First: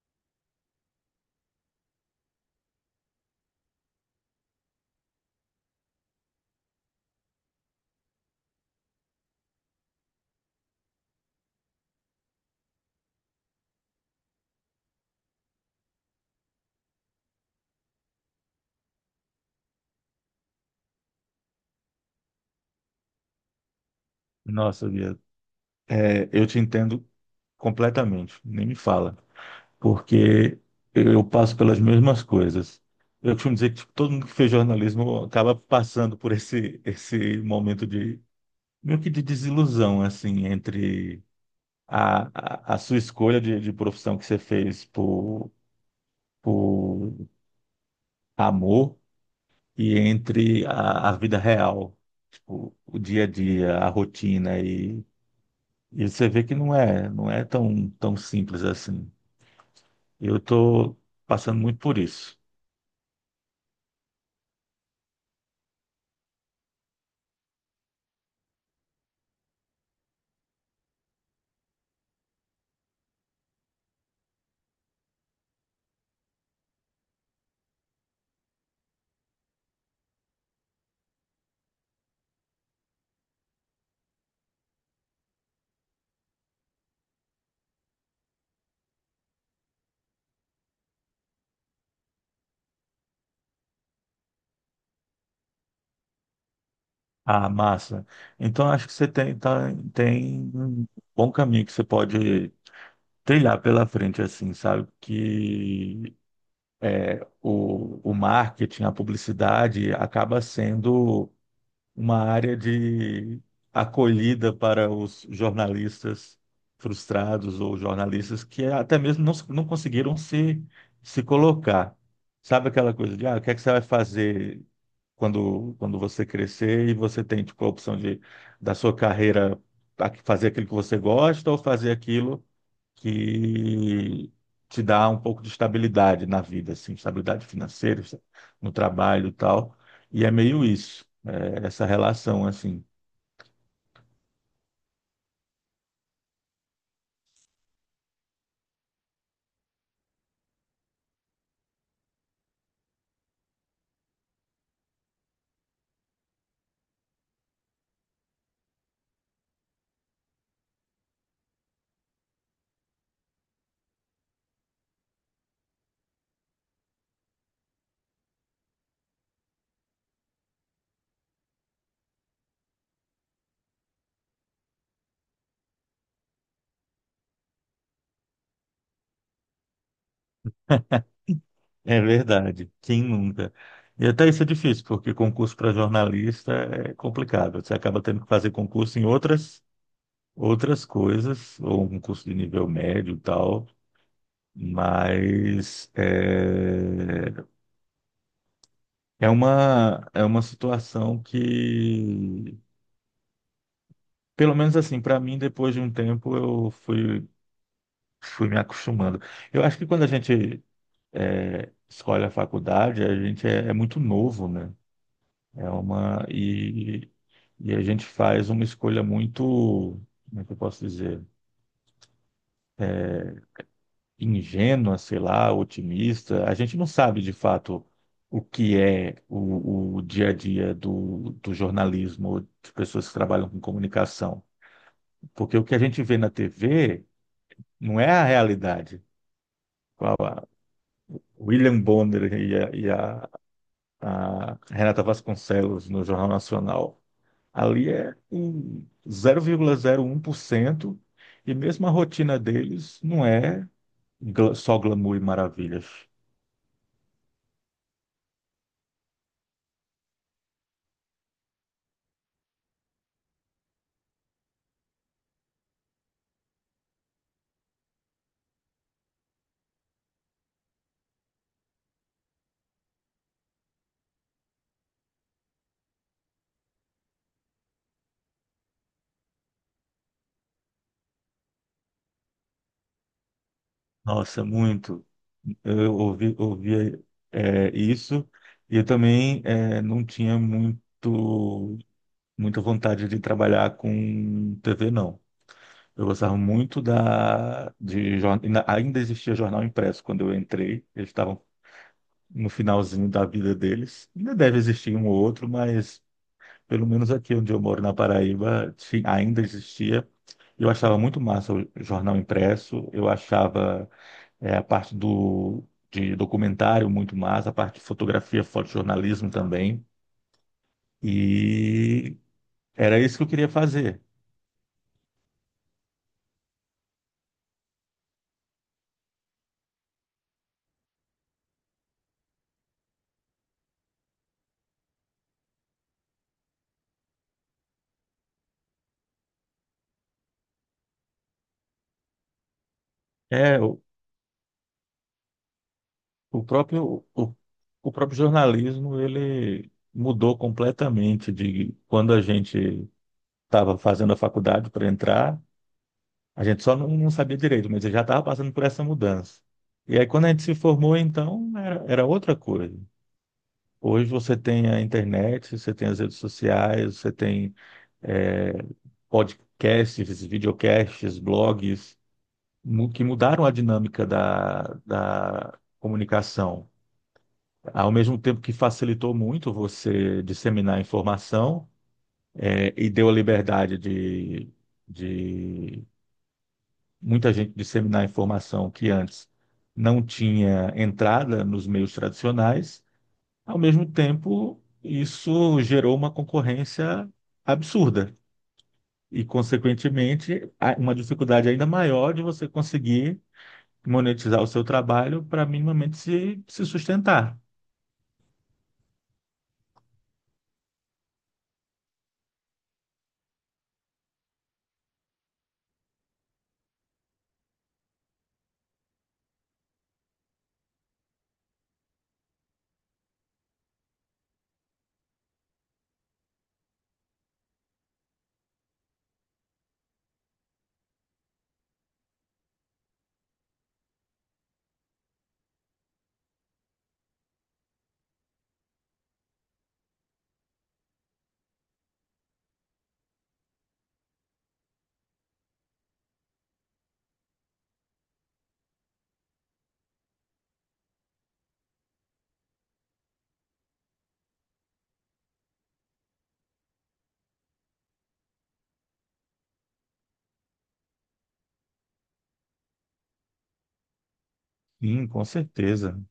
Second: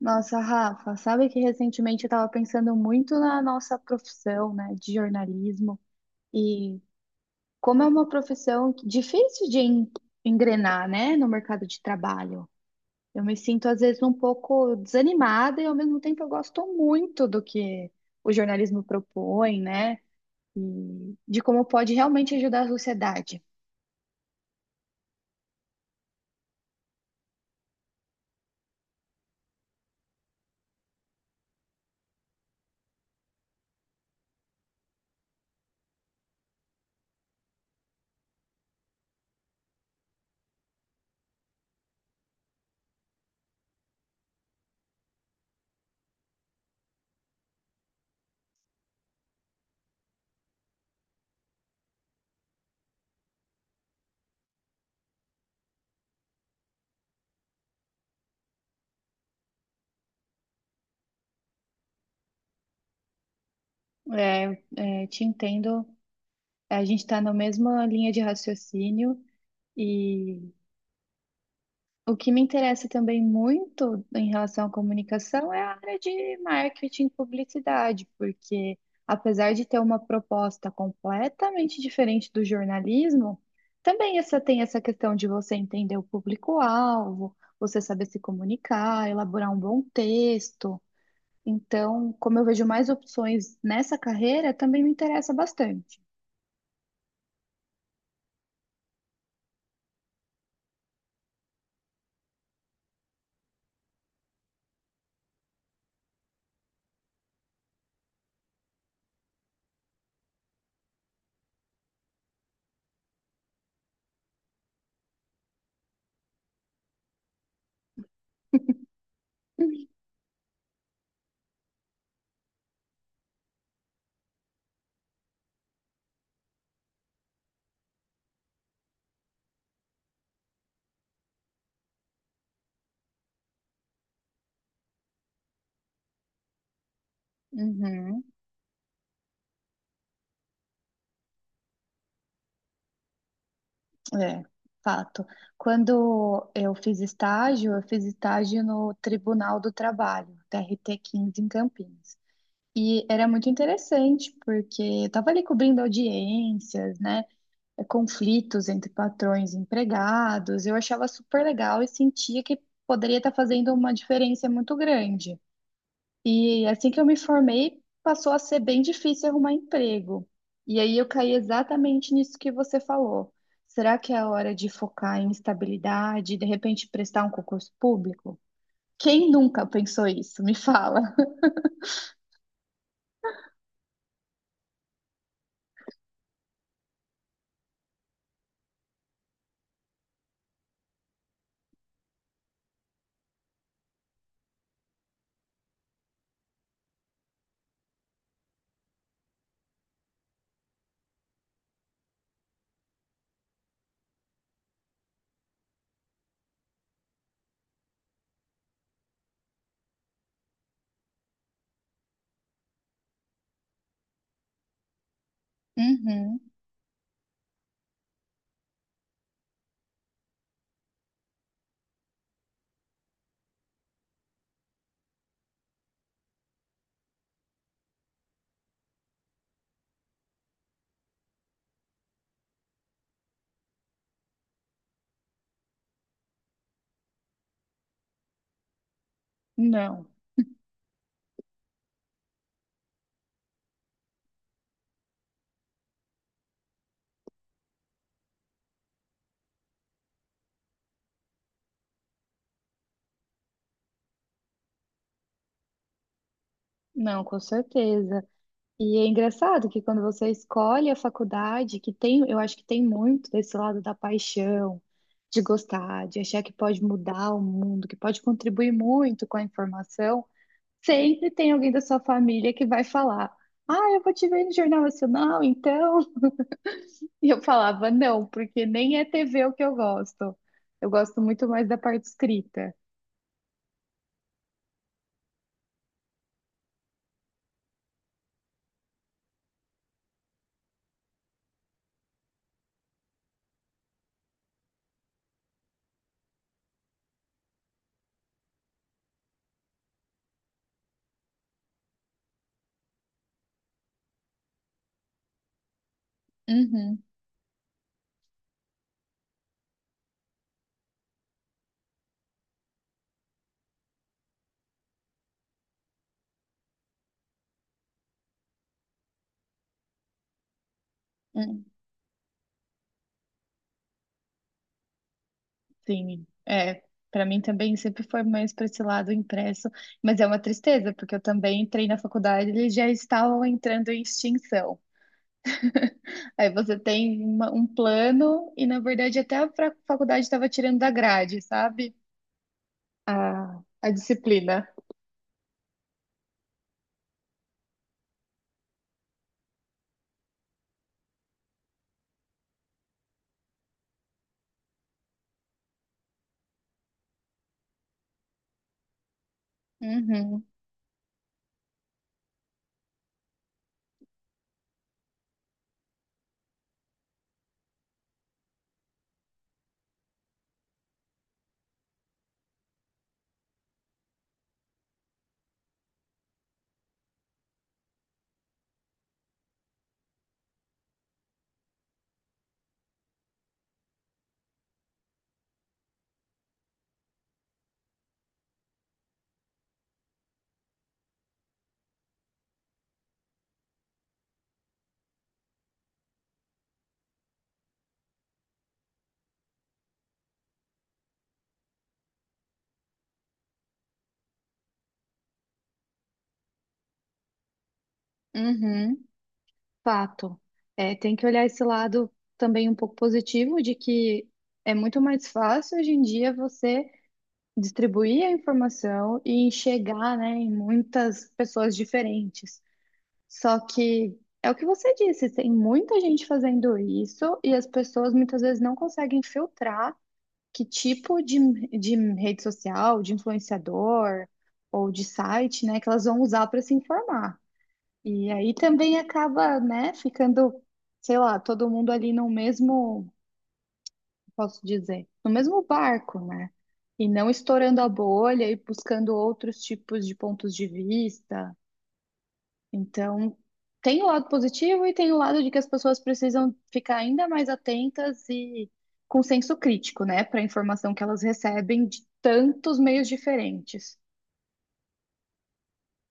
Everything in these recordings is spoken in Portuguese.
Nossa, Rafa, sabe que recentemente eu estava pensando muito na nossa profissão, né, de jornalismo e como é uma profissão difícil de engrenar, né, no mercado de trabalho. Eu me sinto às vezes um pouco desanimada e ao mesmo tempo eu gosto muito do que o jornalismo propõe, né, e de como pode realmente ajudar a sociedade. Nossa, Bia, é, eu te entendo completamente, nem me fala, porque eu passo pelas mesmas coisas. Eu costumo dizer que tipo, todo mundo que fez jornalismo acaba passando por esse momento de, meio que de desilusão, assim, entre a sua escolha de profissão que você fez por amor e entre a vida real, tipo, o dia a dia, a rotina. E você vê que não é tão, tão simples assim. Eu estou passando muito por isso. É, é, te entendo, a gente está na mesma linha de raciocínio. E o que me interessa também muito em relação à comunicação é a área de marketing e publicidade, porque apesar de ter uma proposta completamente diferente do jornalismo, também essa tem essa questão de você entender o público-alvo, você saber se comunicar, elaborar um bom texto. Então, como eu vejo mais opções nessa carreira, também me interessa bastante. Ah, massa. Então acho que você tem um bom caminho que você pode trilhar pela frente, assim, sabe? Que o marketing, a publicidade acaba sendo uma área de acolhida para os jornalistas frustrados ou jornalistas que até mesmo não conseguiram se colocar. Sabe aquela coisa de, ah, o que é que você vai fazer quando você crescer e você tem, tipo, a opção de, da sua carreira fazer aquilo que você gosta ou fazer aquilo que te dá um pouco de estabilidade na vida, assim, estabilidade financeira, Uhum. no trabalho e tal. E é meio isso, essa relação, assim. É, fato. Quando eu fiz estágio no Tribunal do Trabalho, TRT 15 em Campinas. E era muito interessante, porque eu estava ali cobrindo audiências, né? Conflitos entre patrões e empregados. Eu achava super legal e sentia que poderia estar fazendo uma diferença muito grande. E assim que eu me formei, passou a ser bem difícil arrumar emprego. E aí eu caí exatamente nisso que você falou. Será que é a hora de focar em estabilidade e de repente prestar um concurso público? Quem nunca pensou isso? Me fala. É verdade, quem nunca? E até isso é difícil, porque concurso para jornalista é complicado. Você acaba tendo que fazer concurso em outras coisas, ou um concurso de nível médio e tal. Mas é uma situação que. Pelo menos assim, para mim, depois de um tempo, eu fui me acostumando. Eu acho que quando a gente escolhe a faculdade, a gente é muito novo, né? É uma, Uhum. e, e a gente faz uma escolha muito, como é que eu posso dizer? Ingênua, sei lá, otimista. A gente não sabe de fato o que é o dia a dia do jornalismo, de pessoas que trabalham com comunicação. Porque o que a gente vê na TV não é a realidade. Com Não, a William Bonner e a Renata Vasconcelos no Jornal Nacional. Ali é um 0,01% e mesmo a rotina deles não é só glamour e maravilhas. não, com certeza. E é engraçado que quando você escolhe a faculdade, que tem, eu acho que tem muito desse lado da paixão, de gostar, de achar que pode mudar o mundo, que pode contribuir muito com a informação. Sempre tem alguém da sua família que vai falar: Ah, eu vou te ver no Jornal Nacional, então. E eu falava: Não, porque nem é TV o que eu gosto. Eu gosto muito mais da parte escrita. Nossa, muito. Eu ouvia isso, e eu também não tinha muita vontade de trabalhar com TV, não. Eu gostava muito. Da, de, jor- ainda ainda existia jornal impresso quando eu entrei. Eles estavam no finalzinho da vida deles. Ainda deve existir um ou outro, mas pelo Uhum, menos aqui onde eu moro, na Paraíba, sim, ainda existia. Eu achava muito massa o jornal impresso. Eu achava a parte de documentário muito massa, a parte de fotografia, fotojornalismo também. uhum. E era isso que eu queria fazer. Sim, é. Para mim também sempre foi mais para esse lado impresso, mas é uma tristeza, porque eu também entrei na faculdade e eles já estavam entrando em extinção. Aí você tem um plano e, na verdade, até a faculdade estava tirando da grade, sabe? É, A disciplina. O próprio, o, o próprio jornalismo, ele mudou completamente de quando a gente estava fazendo a faculdade para entrar, a gente só não sabia direito, mas eu já estava passando por essa mudança. E aí, quando a gente Uhum, se formou, então, era outra coisa. Hoje você tem a internet, você tem as redes sociais, você tem eh, podcasts, videocasts, blogs, que mudaram a dinâmica da comunicação. Ao mesmo tempo que facilitou muito você disseminar informação, e deu a liberdade de, de muita gente disseminar informação que antes não tinha entrada nos meios tradicionais, ao mesmo tempo isso gerou uma concorrência absurda e, consequentemente, uma dificuldade ainda maior de você conseguir monetizar o seu trabalho para minimamente se sustentar. uhum, fato. É, tem que olhar esse lado também um pouco positivo de que é muito mais fácil hoje em dia você distribuir a informação e enxergar, né, em muitas pessoas diferentes. Só que é o que você disse, tem muita gente fazendo isso e as pessoas muitas vezes não conseguem filtrar que tipo de rede social, de influenciador ou de site, né, que elas vão usar para se informar. E aí também acaba, né, ficando, sei lá, todo mundo ali no mesmo, posso dizer, no mesmo barco, né? E não estourando a bolha e buscando outros tipos de pontos de vista. Então, tem o lado positivo e tem o lado de que as pessoas precisam ficar ainda mais atentas e com senso crítico, né, para a informação que elas recebem de tantos meios diferentes. Sim, com certeza.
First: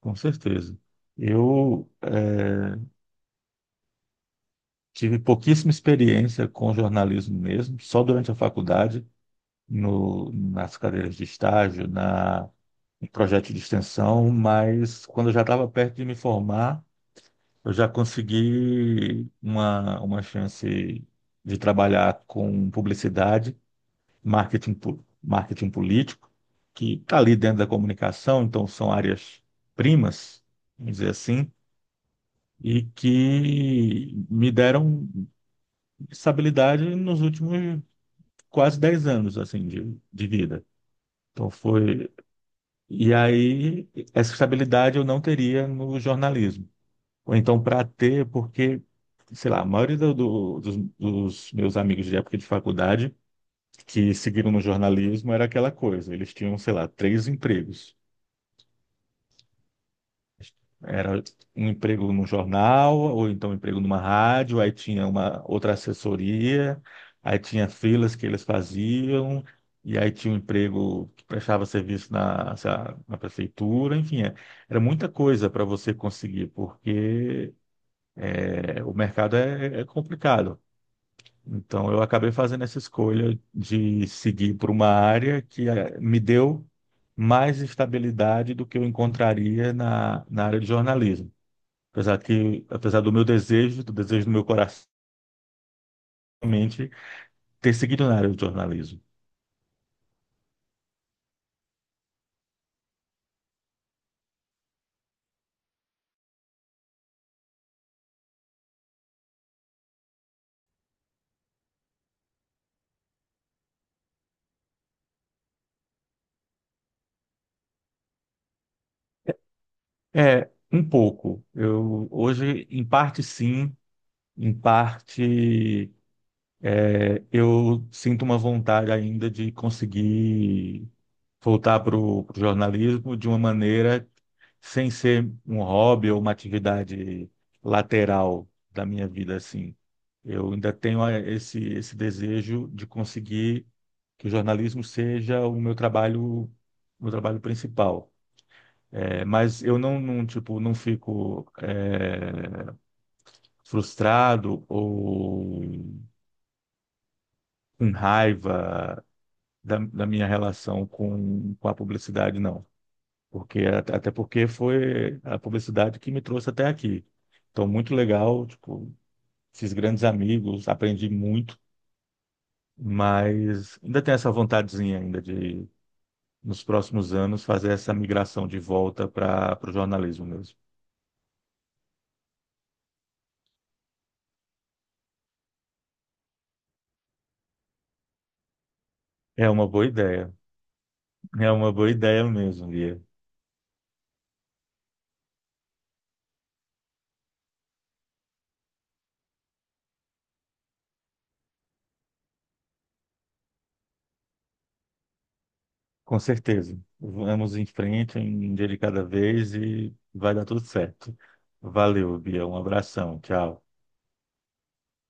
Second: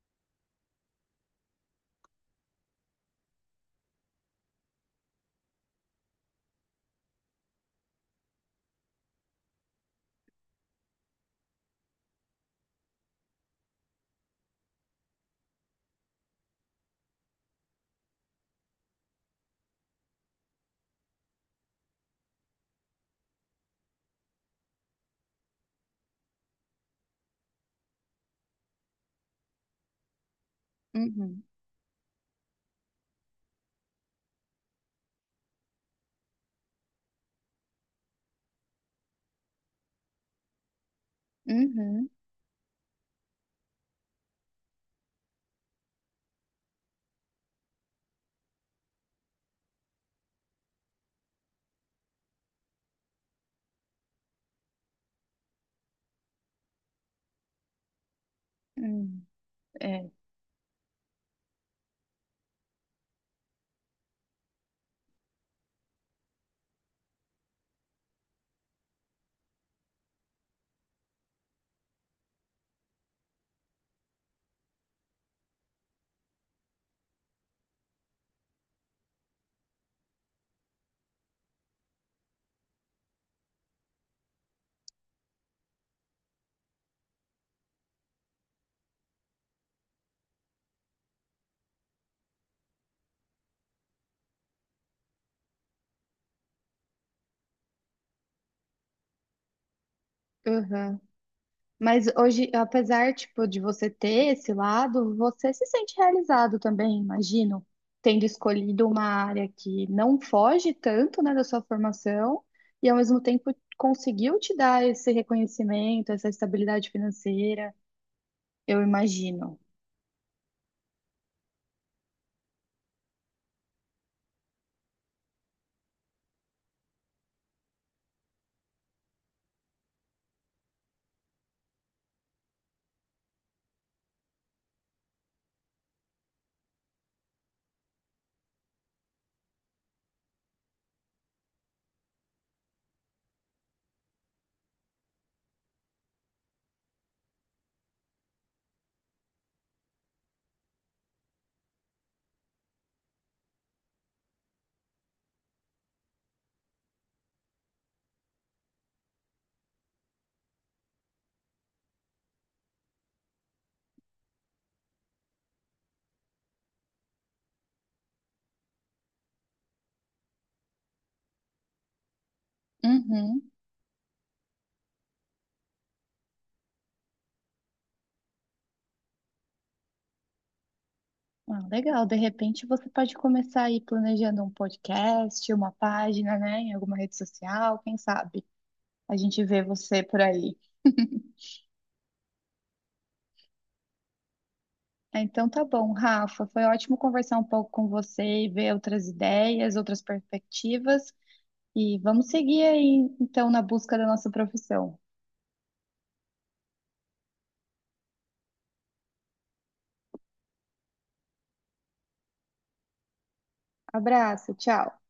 Com certeza. Eu tive pouquíssima experiência com jornalismo mesmo, só durante a faculdade, no, nas cadeiras de estágio, em projeto de extensão, mas quando eu já estava perto de me formar, eu já consegui uma chance de trabalhar com publicidade, marketing, marketing político, que está ali dentro da comunicação, então são áreas primas, vamos dizer Uhum, assim, e que me deram estabilidade nos últimos quase 10 anos assim de vida. Então uhum, foi. E aí essa estabilidade eu não teria no jornalismo. Ou então para ter, porque sei lá, a maioria dos meus amigos de época de faculdade que seguiram no jornalismo era aquela coisa, eles tinham, sei lá, 3 empregos. uhum, é, Era um emprego no jornal, ou então um emprego numa rádio, aí tinha uma outra assessoria, aí tinha filas que eles faziam, e aí tinha um emprego que prestava serviço na, sei lá, na prefeitura, enfim, era muita coisa para você conseguir, porque o mercado é complicado. Então eu acabei fazendo essa escolha de seguir por uma área que me deu mais estabilidade do que eu encontraria na área de jornalismo. Apesar do meu desejo do meu coração, realmente, ter seguido na área do jornalismo. uhum. Mas hoje, apesar, tipo, de você ter esse lado, você se sente realizado também, imagino, tendo escolhido uma área que não foge tanto, né, da sua formação e ao mesmo tempo conseguiu te dar esse reconhecimento, essa estabilidade financeira, eu imagino. É, um pouco. Eu hoje, em parte sim, em parte. Eu sinto uma vontade ainda de conseguir voltar para o jornalismo de uma maneira sem ser um hobby ou uma atividade lateral da minha vida, assim. Eu ainda tenho esse desejo de conseguir que o jornalismo seja o meu trabalho principal. É, mas eu tipo, não fico frustrado ou com raiva da minha relação com a publicidade, não. Porque, até porque foi a publicidade que me trouxe até aqui. Então, muito legal, tipo, fiz grandes amigos, aprendi muito, Uhum. mas ainda tenho essa vontadezinha ainda de, nos próximos anos, fazer essa migração de volta para o jornalismo mesmo. Ah, legal, de repente você pode começar aí planejando um podcast, uma página, né, em alguma rede social, quem sabe? A gente É vê uma boa você por ideia, aí. é uma boa ideia mesmo, Lia. Ah, então tá bom, Rafa. Foi ótimo conversar um pouco com você e ver outras ideias, outras perspectivas. E vamos seguir aí, então, na busca da nossa profissão. Com certeza. Vamos em frente, um dia de cada vez e vai dar tudo certo. Valeu, Bia. Um abração. Tchau. Abraço, tchau.